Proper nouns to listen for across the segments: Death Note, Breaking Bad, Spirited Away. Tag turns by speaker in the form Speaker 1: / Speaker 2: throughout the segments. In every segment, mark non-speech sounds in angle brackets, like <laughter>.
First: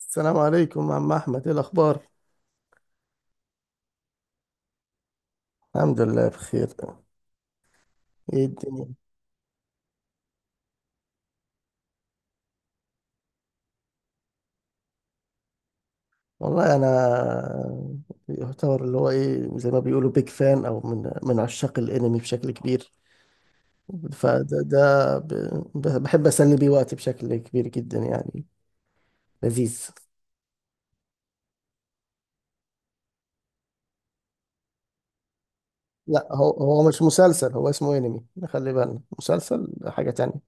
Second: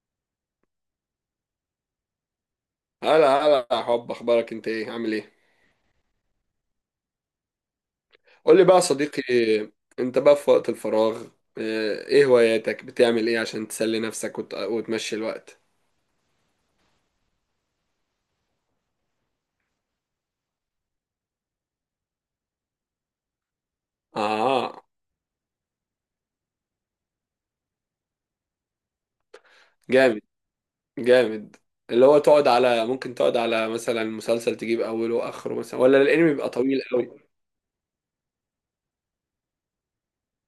Speaker 1: السلام عليكم عم أحمد، إيه الأخبار؟
Speaker 2: هلا هلا يا حب، اخبارك انت؟ ايه عامل ايه؟
Speaker 1: الحمد لله بخير. إيه
Speaker 2: قول لي بقى يا
Speaker 1: الدنيا؟
Speaker 2: صديقي، انت بقى في وقت الفراغ، اه، ايه هواياتك؟ بتعمل ايه عشان تسلي نفسك وتمشي الوقت؟
Speaker 1: والله أنا يعتبر اللي هو إيه زي ما بيقولوا بيج فان أو من عشاق الأنمي بشكل كبير. فده
Speaker 2: اه،
Speaker 1: ده ب- ب- بحب أسلي بيه وقتي بشكل كبير جدا يعني. لذيذ.
Speaker 2: جامد. جامد. اللي هو تقعد على، ممكن تقعد على مثلا مسلسل تجيب اوله واخره، مثلا ولا الانمي
Speaker 1: لا،
Speaker 2: بيبقى
Speaker 1: هو
Speaker 2: طويل
Speaker 1: هو مش
Speaker 2: قوي؟
Speaker 1: مسلسل، هو اسمه أنمي، خلي بالنا مسلسل حاجة تانية.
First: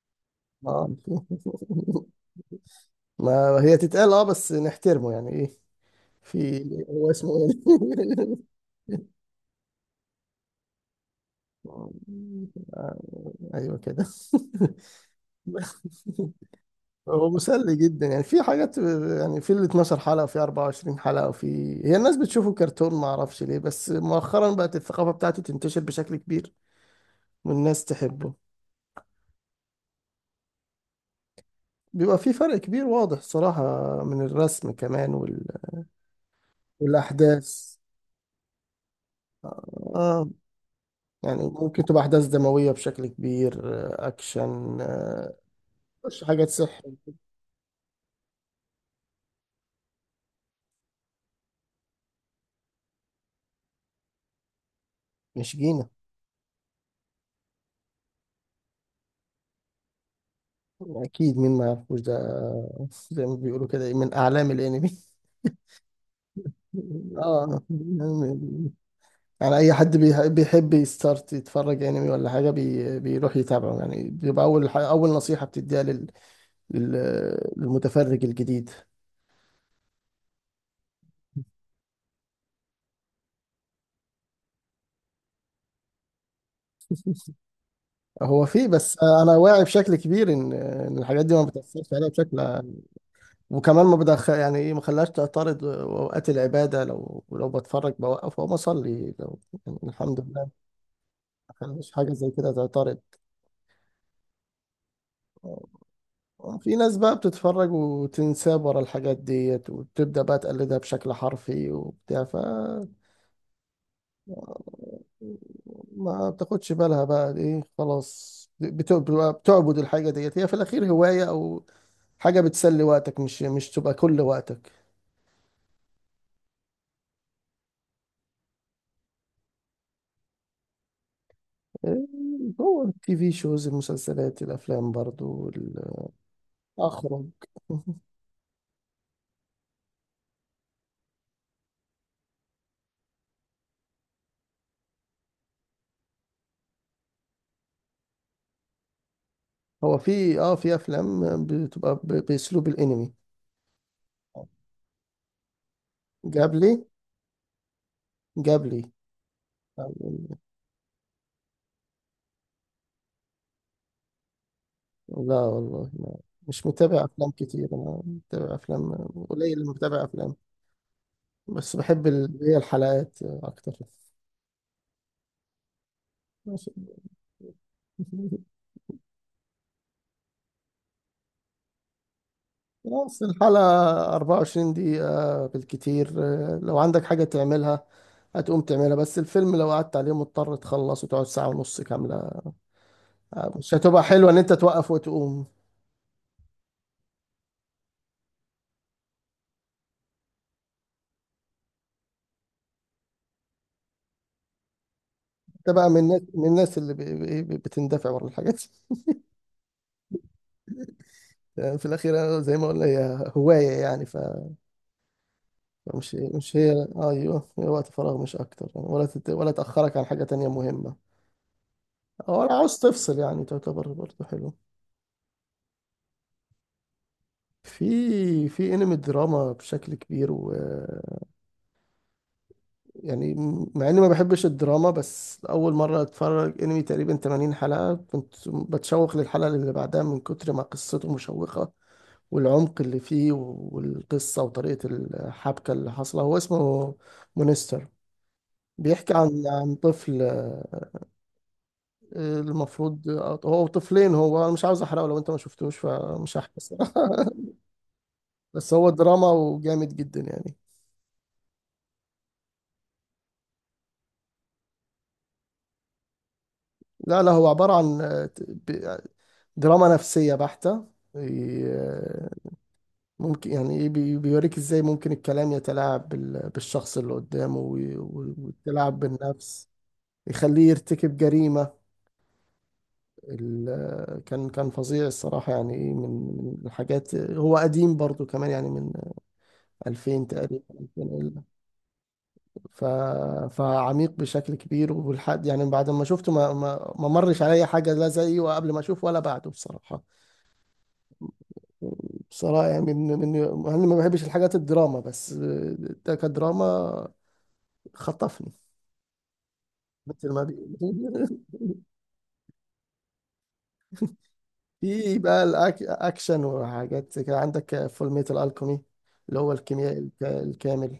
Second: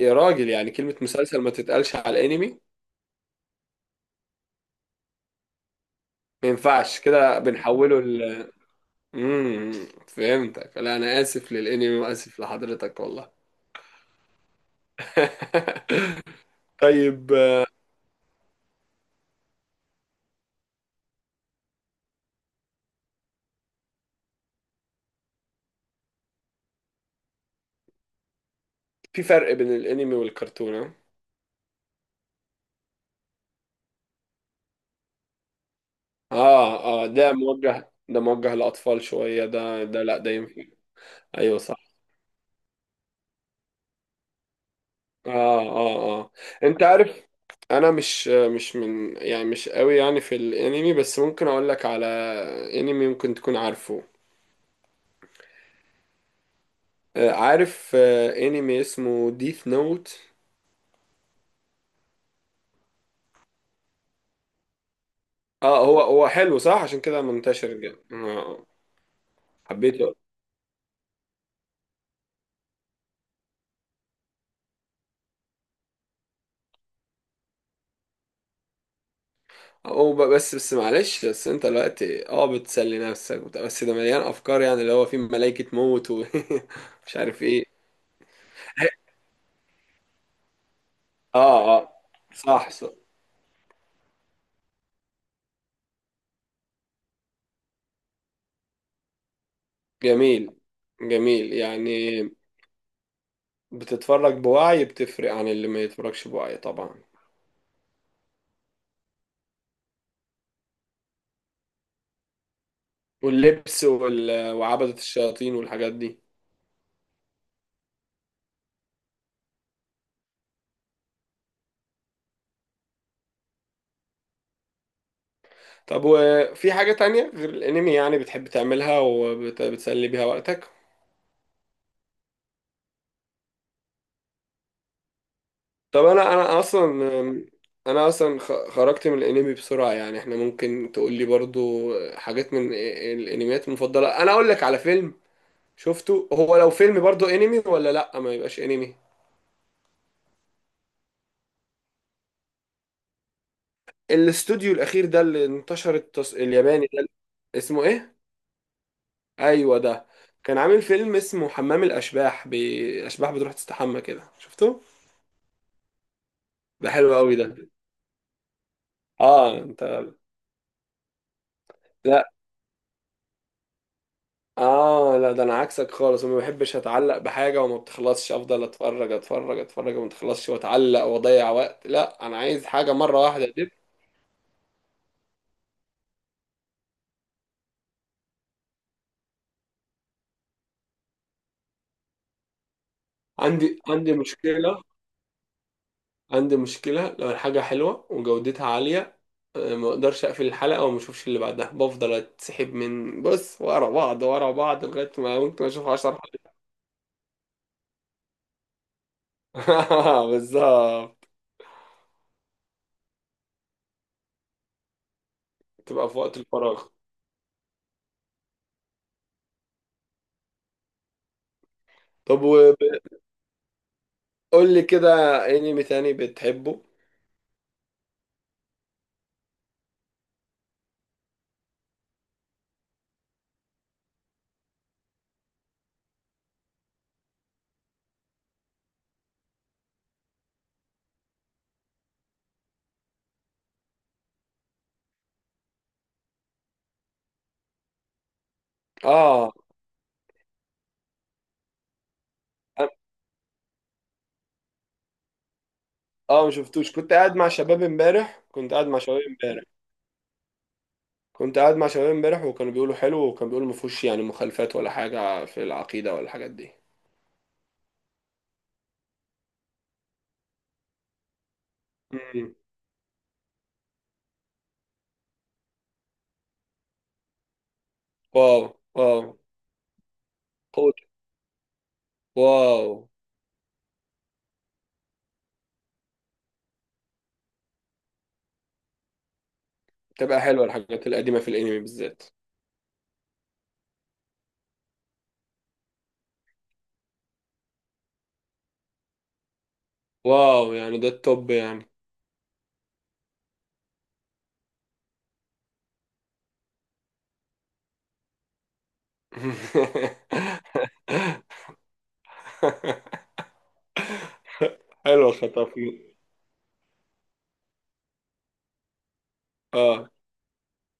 Speaker 2: يا راجل، يعني
Speaker 1: آه.
Speaker 2: كلمة مسلسل ما
Speaker 1: <laughs>
Speaker 2: تتقالش على الانمي؟
Speaker 1: ما هي تتقال آه بس نحترمه يعني إيه.
Speaker 2: ما
Speaker 1: في.
Speaker 2: ينفعش
Speaker 1: هو اسمه
Speaker 2: كده، بنحوله
Speaker 1: أنمي.
Speaker 2: ل
Speaker 1: <laughs>
Speaker 2: امم فهمتك. لا انا اسف للانمي
Speaker 1: آه،
Speaker 2: واسف لحضرتك والله.
Speaker 1: ايوه كده. <laughs>
Speaker 2: <laughs>
Speaker 1: هو
Speaker 2: طيب.
Speaker 1: مسلي جدا يعني في حاجات، يعني في ال 12 حلقة وفي 24 حلقة وفي. هي الناس بتشوفه كرتون، ما اعرفش ليه، بس مؤخرا بقت الثقافة بتاعته تنتشر بشكل كبير والناس تحبه.
Speaker 2: في فرق بين الانمي والكرتون؟ ها؟
Speaker 1: بيبقى في فرق كبير واضح صراحة، من الرسم كمان وال...
Speaker 2: اه اه، ده
Speaker 1: والأحداث.
Speaker 2: موجه، ده موجه للاطفال شويه،
Speaker 1: آه.
Speaker 2: ده ده لا،
Speaker 1: آه،
Speaker 2: ده ينفع.
Speaker 1: يعني
Speaker 2: ايوه صح.
Speaker 1: ممكن تبقى أحداث دموية بشكل كبير، أكشن.
Speaker 2: اه اه
Speaker 1: مش
Speaker 2: اه.
Speaker 1: حاجات
Speaker 2: انت
Speaker 1: سحر.
Speaker 2: عارف، انا مش من، يعني مش قوي يعني في الانمي، بس ممكن اقول لك على انمي ممكن تكون عارفه.
Speaker 1: مش جيني.
Speaker 2: آه، عارف. آه، انمي اسمه ديث نوت.
Speaker 1: اكيد مين ما يعرفوش ده، زي ما بيقولوا كده إيه، من اعلام الانمي.
Speaker 2: اه، هو هو حلو، صح، عشان كده
Speaker 1: اه. <laughs>
Speaker 2: منتشر جدا. آه، آه.
Speaker 1: يعني يعني اي حد
Speaker 2: حبيته.
Speaker 1: بيح- بيحب يستارت يتفرج انمي ولا حاجه بي... بيروح يتابعه، يعني بيبقى اول ح... اول نصيحه بتديها لل... لل... للمتفرج الجديد.
Speaker 2: هو ب- بس بس معلش، بس انت دلوقتي اه بتسلي نفسك وبتاع، بس ده مليان افكار، يعني اللي هو فيه ملائكة موت ومش <laughs> عارف ايه.
Speaker 1: هو فيه بس. انا واعي بشكل كبير ان الحاجات دي ما
Speaker 2: اه
Speaker 1: بتاثرش
Speaker 2: اه،
Speaker 1: عليا بشكل.
Speaker 2: صح صح.
Speaker 1: وكمان ما بدخل يعني ايه، ما خلاش تعترض اوقات العباده، لو بتفرج بوقف او بصلي لو. يعني الحمد لله،
Speaker 2: جميل، جميل
Speaker 1: ما خلاش حاجه
Speaker 2: يعني.
Speaker 1: زي كده تعترض.
Speaker 2: بتتفرج بوعي، بتفرق عن اللي ما يتفرجش بوعي
Speaker 1: في ناس
Speaker 2: طبعا.
Speaker 1: بقى بتتفرج وتنساه ورا الحاجات ديت وتبدأ بقى تقلدها بشكل حرفي وبتاع ف.
Speaker 2: واللبس وعبدة الشياطين والحاجات دي.
Speaker 1: ما بتاخدش بالها بقى ايه، خلاص بت- بتبقى بتعبد الحاجة ديت، هي في الأخير هواية أو حاجة بتسلي وقتك، مش تبقى كل وقتك.
Speaker 2: طب وفي حاجة تانية غير الانمي يعني بتحب تعملها وبتسلي بيها وقتك؟
Speaker 1: إيه، هو التي في شوز المسلسلات الأفلام برضو
Speaker 2: طب
Speaker 1: ال-
Speaker 2: انا انا اصلا
Speaker 1: أخرج.
Speaker 2: انا
Speaker 1: <laughs>
Speaker 2: اصلا خ- خرجت من الانمي بسرعه، يعني احنا ممكن تقول لي برضو حاجات من الانميات المفضله. انا اقول لك على فيلم شفته، هو لو فيلم برضو انمي ولا لا ما يبقاش انمي؟
Speaker 1: هو في في أفلام بتبقى ب- بأسلوب الأنمي.
Speaker 2: الاستوديو الاخير ده اللي انتشر،
Speaker 1: جاب لي.
Speaker 2: الياباني ده اسمه ايه؟
Speaker 1: جاب
Speaker 2: ايوه ده.
Speaker 1: لي.
Speaker 2: كان عامل فيلم اسمه حمام الاشباح، اشباح بتروح تستحمى كده، شفته؟
Speaker 1: لا والله ما. مش
Speaker 2: ده
Speaker 1: متابع
Speaker 2: حلو
Speaker 1: افلام
Speaker 2: قوي ده.
Speaker 1: كتير، انا متابع افلام قليل
Speaker 2: اه
Speaker 1: اللي
Speaker 2: انت،
Speaker 1: متابع افلام. بس بحب
Speaker 2: لا
Speaker 1: ال- هي الحلقات اكتر.
Speaker 2: اه لا، ده انا عكسك خالص. وما
Speaker 1: ماشي.
Speaker 2: بحبش اتعلق بحاجه وما بتخلصش، افضل اتفرج اتفرج اتفرج وما تخلصش واتعلق واضيع وقت. لا انا عايز حاجه مره
Speaker 1: خلاص
Speaker 2: واحده دب.
Speaker 1: الحلقة 24 دقيقة بالكتير، لو عندك حاجة تعملها هتقوم تعملها. بس الفيلم لو قعدت عليه مضطر تخلص وتقعد ساعة ونص كاملة، مش
Speaker 2: عندي
Speaker 1: هتبقى
Speaker 2: عندي
Speaker 1: حلوة ان انت
Speaker 2: مشكله.
Speaker 1: توقف وتقوم.
Speaker 2: عندي مشكله لو الحاجه حلوه وجودتها عاليه، آه، ما اقدرش اقفل الحلقه وما اشوفش اللي بعدها، بفضل اتسحب من بص ورا بعض ورا بعض لغايه ما ممكن
Speaker 1: انت
Speaker 2: اشوف
Speaker 1: بقى من
Speaker 2: 10
Speaker 1: الناس من
Speaker 2: حلقات.
Speaker 1: الناس اللي ب- ب- بتندفع ورا الحاجات. <laughs>
Speaker 2: <laughs> بالظبط.
Speaker 1: في الاخير زي ما قلنا هي هواية يعني،
Speaker 2: تبقى
Speaker 1: مش
Speaker 2: في وقت
Speaker 1: مش هي،
Speaker 2: الفراغ.
Speaker 1: ايوه هي وقت فراغ مش اكتر يعني، ولا تت... ولا تاخرك عن حاجه تانية مهمه،
Speaker 2: طب
Speaker 1: ولا
Speaker 2: وقول
Speaker 1: عاوز تفصل يعني، تعتبر برضه حلو.
Speaker 2: لي كده، انمي تاني بتحبه؟
Speaker 1: في انمي دراما بشكل كبير و يعني، مع اني ما بحبش الدراما بس اول مره اتفرج انمي تقريبا 80 حلقه، كنت بتشوق للحلقه اللي بعدها من كتر ما قصته مشوقه، والعمق اللي فيه والقصه وطريقه الحبكه اللي حاصله. هو اسمه مونستر. بيحكي عن
Speaker 2: اه
Speaker 1: عن طفل، المفروض هو طفلين. هو انا مش عاوز احرقه، لو انت ما شفتوش فمش
Speaker 2: اه، ما
Speaker 1: هحكي الصراحة.
Speaker 2: شفتوش. كنت
Speaker 1: <laughs>
Speaker 2: قاعد مع شباب امبارح كنت
Speaker 1: بس
Speaker 2: قاعد
Speaker 1: هو
Speaker 2: مع شباب
Speaker 1: دراما
Speaker 2: امبارح
Speaker 1: وجامد جدا يعني.
Speaker 2: كنت قاعد مع شباب امبارح، وكانوا بيقولوا حلو وكانوا بيقولوا ما فيهوش يعني مخالفات ولا حاجة في العقيدة ولا الحاجات دي.
Speaker 1: لا لا، هو عبارة عن دراما نفسية بحتة. آه،
Speaker 2: مم.
Speaker 1: ممكن يعني إيه بي- بيوريك ازاي ممكن الكلام يتلاعب بال- بالشخص اللي قدامه وي- و-
Speaker 2: واو.
Speaker 1: والتلاعب
Speaker 2: واو.
Speaker 1: بالنفس، يخليه
Speaker 2: قوت.
Speaker 1: يرتكب جريمة.
Speaker 2: واو.
Speaker 1: كان فظيع الصراحة يعني إيه، من من الحاجات. هو قديم برضو كمان، يعني من 2000
Speaker 2: تبقى حلوة الحاجات القديمة
Speaker 1: تقريبا.
Speaker 2: في الانمي بالذات.
Speaker 1: ف... فعميق بشكل كبير والحد، يعني بعد ما شفته ما مرش عليا حاجه لا زيه وقبل ما اشوفه ولا بعده بصراحه.
Speaker 2: واو، يعني ده التوب يعني.
Speaker 1: بصراحه يعني من. انا ما بحبش الحاجات الدراما بس ده كدراما خطفني. <laughs> مثل ما بي...
Speaker 2: <laughs>
Speaker 1: <laughs> في
Speaker 2: حلو
Speaker 1: بقى
Speaker 2: خطافي.
Speaker 1: الاكشن وحاجات زي كده، عندك فول ميتال الكومي، اللي هو الكيمياء
Speaker 2: اه
Speaker 1: الك- الكامل.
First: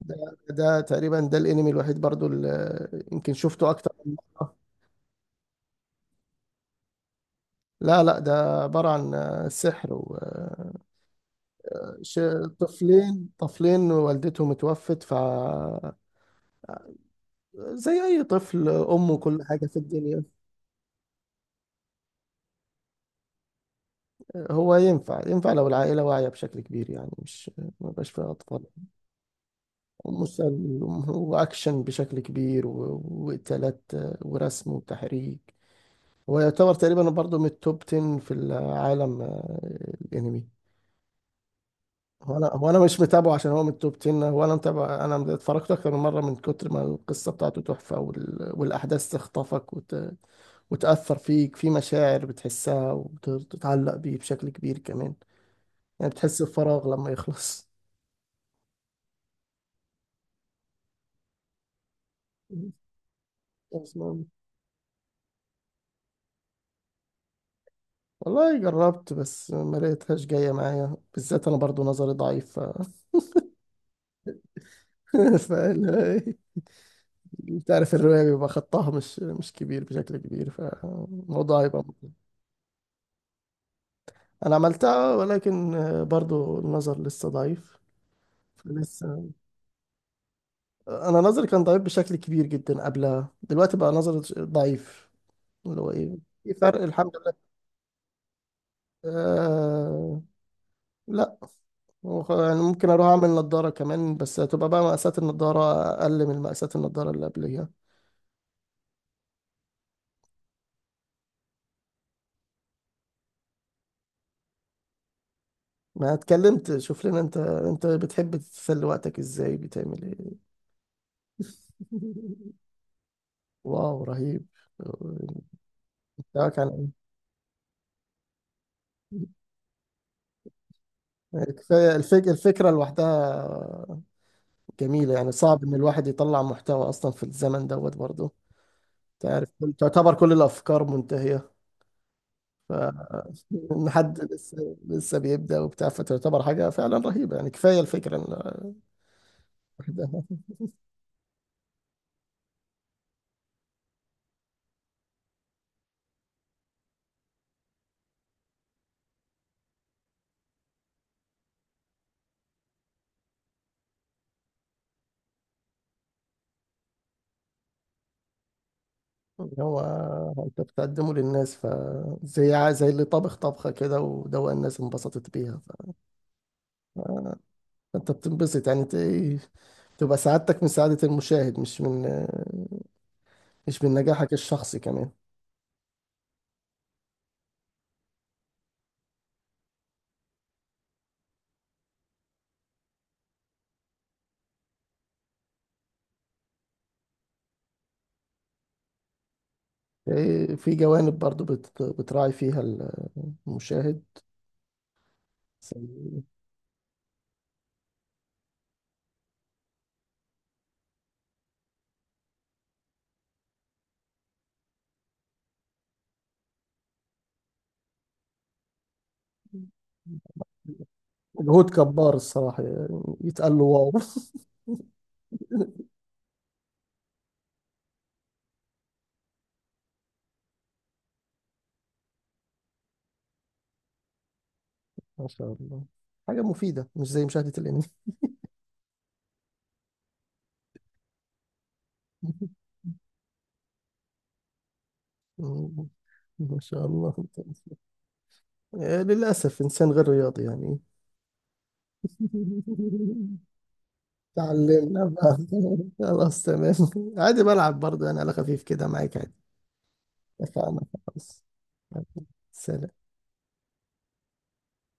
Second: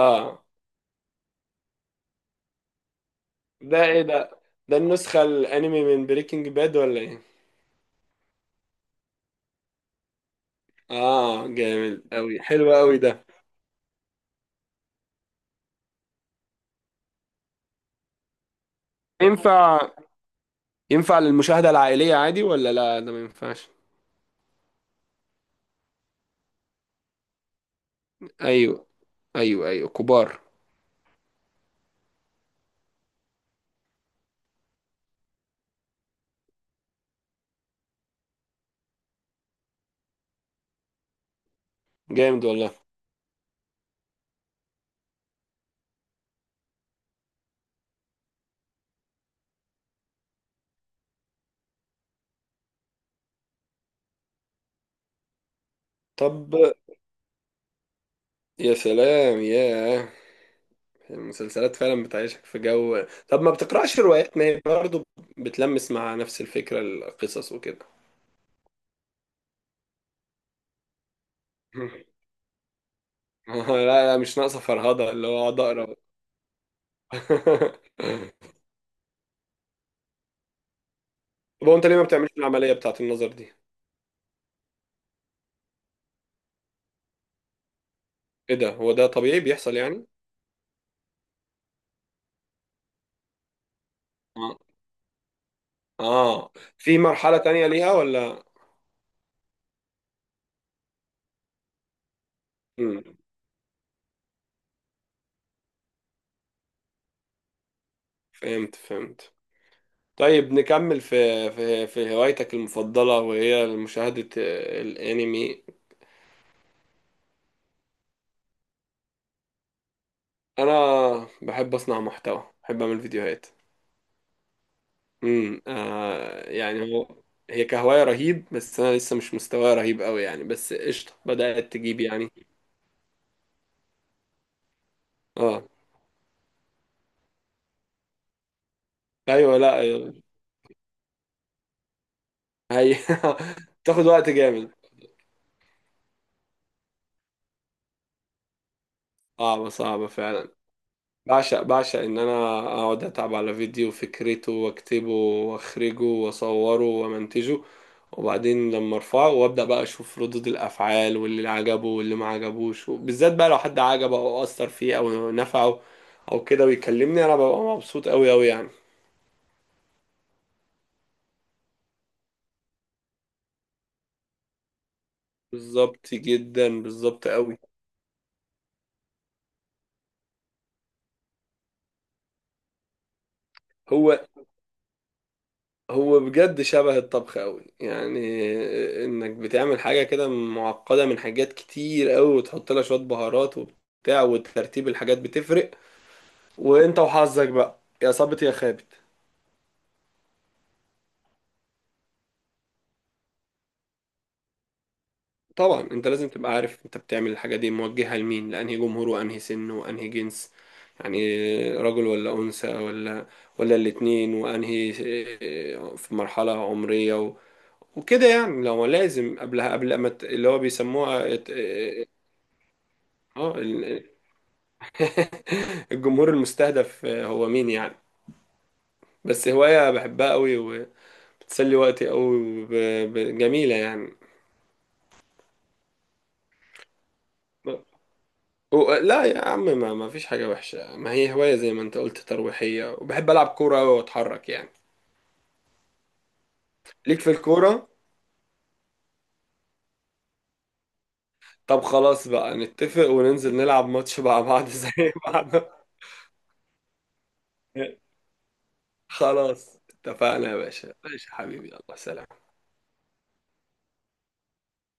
Speaker 1: ده، ده تقريبا ده الانمي الوحيد برضو اللي يمكن شفته
Speaker 2: ده
Speaker 1: اكتر
Speaker 2: ايه
Speaker 1: من
Speaker 2: ده؟
Speaker 1: مرة.
Speaker 2: ده النسخة الانمي من بريكنج باد ولا ايه؟
Speaker 1: لا لا، ده عبارة عن سحر و
Speaker 2: اه جامد
Speaker 1: ش-
Speaker 2: قوي، حلو قوي ده.
Speaker 1: طفلين والدته متوفت ف زي أي طفل أمه كل حاجة في
Speaker 2: ينفع،
Speaker 1: الدنيا.
Speaker 2: ينفع للمشاهدة العائلية عادي، ولا لا ده ما ينفعش؟
Speaker 1: هو ينفع لو العائلة واعية بشكل كبير، يعني مش ما بقاش فيها أطفال.
Speaker 2: ايوه، ايوه ايوه، كبار.
Speaker 1: مسلي وأكشن بشكل كبير و- وقتالات، ورسم وتحريك. ويعتبر تقريبا برضه من التوب 10 في العالم، الأنمي. هو
Speaker 2: جامد
Speaker 1: انا هو
Speaker 2: والله.
Speaker 1: انا مش متابعه عشان هو من التوب 10، هو انا متابع، انا اتفرجت اكتر من مره من كتر ما القصه بتاعته تحفه وال... والاحداث تخطفك وت... وتاثر فيك في مشاعر بتحسها وتتعلق بيه بشكل كبير كمان، يعني بتحس
Speaker 2: طب
Speaker 1: بفراغ لما يخلص.
Speaker 2: يا سلام يا، المسلسلات فعلا بتعيشك في
Speaker 1: <laughs>
Speaker 2: جو. طب ما بتقرأش
Speaker 1: أسمع.
Speaker 2: روايات؟ ما هي برضه بتلمس مع نفس الفكرة، القصص وكده.
Speaker 1: والله جربت بس ما لقيتهاش جايه معايا، بالذات انا برضو نظري
Speaker 2: <laughs>
Speaker 1: ضعيف ف...
Speaker 2: لا لا، مش ناقصة فرهضة اللي هو
Speaker 1: <laughs> ف...
Speaker 2: اقعد اقرا.
Speaker 1: انت عارف الروايه بيبقى
Speaker 2: <laughs>
Speaker 1: خطها مش كبير بشكل كبير، فالموضوع
Speaker 2: طب هو
Speaker 1: هيبقى.
Speaker 2: انت ليه ما بتعملش العملية بتاعت النظر دي؟
Speaker 1: انا عملتها ولكن برضو النظر لسه ضعيف.
Speaker 2: ايه ده؟ هو ده
Speaker 1: لسه
Speaker 2: طبيعي بيحصل يعني؟
Speaker 1: انا نظري كان ضعيف بشكل كبير جدا قبلها، دلوقتي بقى نظري
Speaker 2: اه،
Speaker 1: ضعيف اللي هو ايه،
Speaker 2: آه.
Speaker 1: في فرق
Speaker 2: في
Speaker 1: الحمد
Speaker 2: مرحلة
Speaker 1: لله.
Speaker 2: تانية ليها ولا؟
Speaker 1: آه. لا. هو خ- يعني ممكن
Speaker 2: مم.
Speaker 1: اروح اعمل نضارة كمان، بس هتبقى بقى مقاسات النضارة اقل من مقاسات النضارة اللي قبليها.
Speaker 2: فهمت فهمت. طيب نكمل في، في في هوايتك المفضلة، وهي مشاهدة الأنمي.
Speaker 1: ما اتكلمت شوف لنا، انت بتحب تسلي وقتك ازاي، بتعمل ايه؟
Speaker 2: أنا بحب أصنع محتوى،
Speaker 1: <laughs>
Speaker 2: بحب أعمل فيديوهات.
Speaker 1: واو رهيب. آه،
Speaker 2: آه
Speaker 1: بتاعك عن
Speaker 2: يعني، هو هي كهواية رهيب، بس أنا لسه مش مستواي رهيب أوي يعني، بس قشطة،
Speaker 1: ايه.
Speaker 2: بدأت
Speaker 1: كفاية
Speaker 2: تجيب
Speaker 1: الفك...
Speaker 2: يعني.
Speaker 1: الفكرة لوحدها جميلة، يعني صعب
Speaker 2: اه،
Speaker 1: إن الواحد يطلع محتوى أصلا في الزمن دوت برضه، تعرف
Speaker 2: أيوة
Speaker 1: كل-
Speaker 2: لا،
Speaker 1: تعتبر كل الأفكار منتهية.
Speaker 2: هي <laughs>
Speaker 1: إن
Speaker 2: تاخد
Speaker 1: حد
Speaker 2: وقت جامد.
Speaker 1: لسه بيبدأ وبتاع، فتعتبر حاجة فعلا رهيبة، يعني كفاية الفكرة إن
Speaker 2: صعبة، صعبة
Speaker 1: وحدها.
Speaker 2: فعلا. بعشق، بعشق إن أنا أقعد أتعب على فيديو، فكرته وأكتبه وأخرجه وأصوره وأمنتجه، وبعدين لما ارفعه وابدا بقى اشوف ردود الافعال واللي عجبه واللي ما عجبوش، وبالذات بقى لو حد عجبه او اثر فيه او نفعه او كده ويكلمني، انا ببقى مبسوط قوي قوي يعني.
Speaker 1: إن، <laughs> هو، أنت بتقدمه للناس، فزي ع- زي اللي طبخ طبخة كده ودوق الناس انبسطت بيها،
Speaker 2: بالظبط جدا، بالظبط قوي.
Speaker 1: فأنت بتنبسط يعني ت- تبقى سعادتك من سعادة المشاهد، مش من
Speaker 2: هو
Speaker 1: نجاحك الشخصي كمان.
Speaker 2: هو بجد شبه الطبخ قوي، يعني انك بتعمل حاجه كده معقده من حاجات كتير قوي، وتحط لها شويه بهارات وبتاع، وترتيب الحاجات بتفرق، وانت وحظك بقى يا صابت يا خابت.
Speaker 1: إيه، في جوانب برضو بت- بتراعي فيها المشاهد.
Speaker 2: طبعا انت لازم تبقى عارف انت بتعمل الحاجة دي موجهة لمين، لأنهي جمهور وأنهي سن وأنهي جنس، يعني رجل ولا أنثى ولا، ولا الاتنين، وأنهي آه، في مرحلة عمرية وكده يعني. لو لازم قبلها، قبل ما اللي هو بيسموها
Speaker 1: مجهود
Speaker 2: اه،
Speaker 1: كبار الصراحة، يعني
Speaker 2: آه،
Speaker 1: يتقال له واو. <laughs>
Speaker 2: <laughs> الجمهور المستهدف، آه، هو مين يعني. بس هواية بحبها قوي، وبتسلي وقتي قوي، وب- ب- جميلة يعني.
Speaker 1: ما شاء الله حاجة مفيدة، مش زي مشاهدة الأنمي.
Speaker 2: لا يا عم، ما فيش حاجة وحشة، ما هي هواية زي ما انت قلت
Speaker 1: <laughs>
Speaker 2: ترويحية. وبحب ألعب كورة أوي وأتحرك يعني.
Speaker 1: ما شاء الله.
Speaker 2: ليك في الكورة؟
Speaker 1: للأسف إنسان غير رياضي يعني.
Speaker 2: طب خلاص بقى، نتفق
Speaker 1: <laughs>
Speaker 2: وننزل نلعب ماتش مع بعض <laughs> زي
Speaker 1: تعلمنا بقى. <laughs>
Speaker 2: بعض.
Speaker 1: خلاص تمام، عادي بلعب برضه يعني على خفيف كده معاك عادي.
Speaker 2: خلاص اتفقنا يا
Speaker 1: اتفقنا.
Speaker 2: باشا، ماشي يا
Speaker 1: خلاص.
Speaker 2: حبيبي، الله، سلام.
Speaker 1: سلام.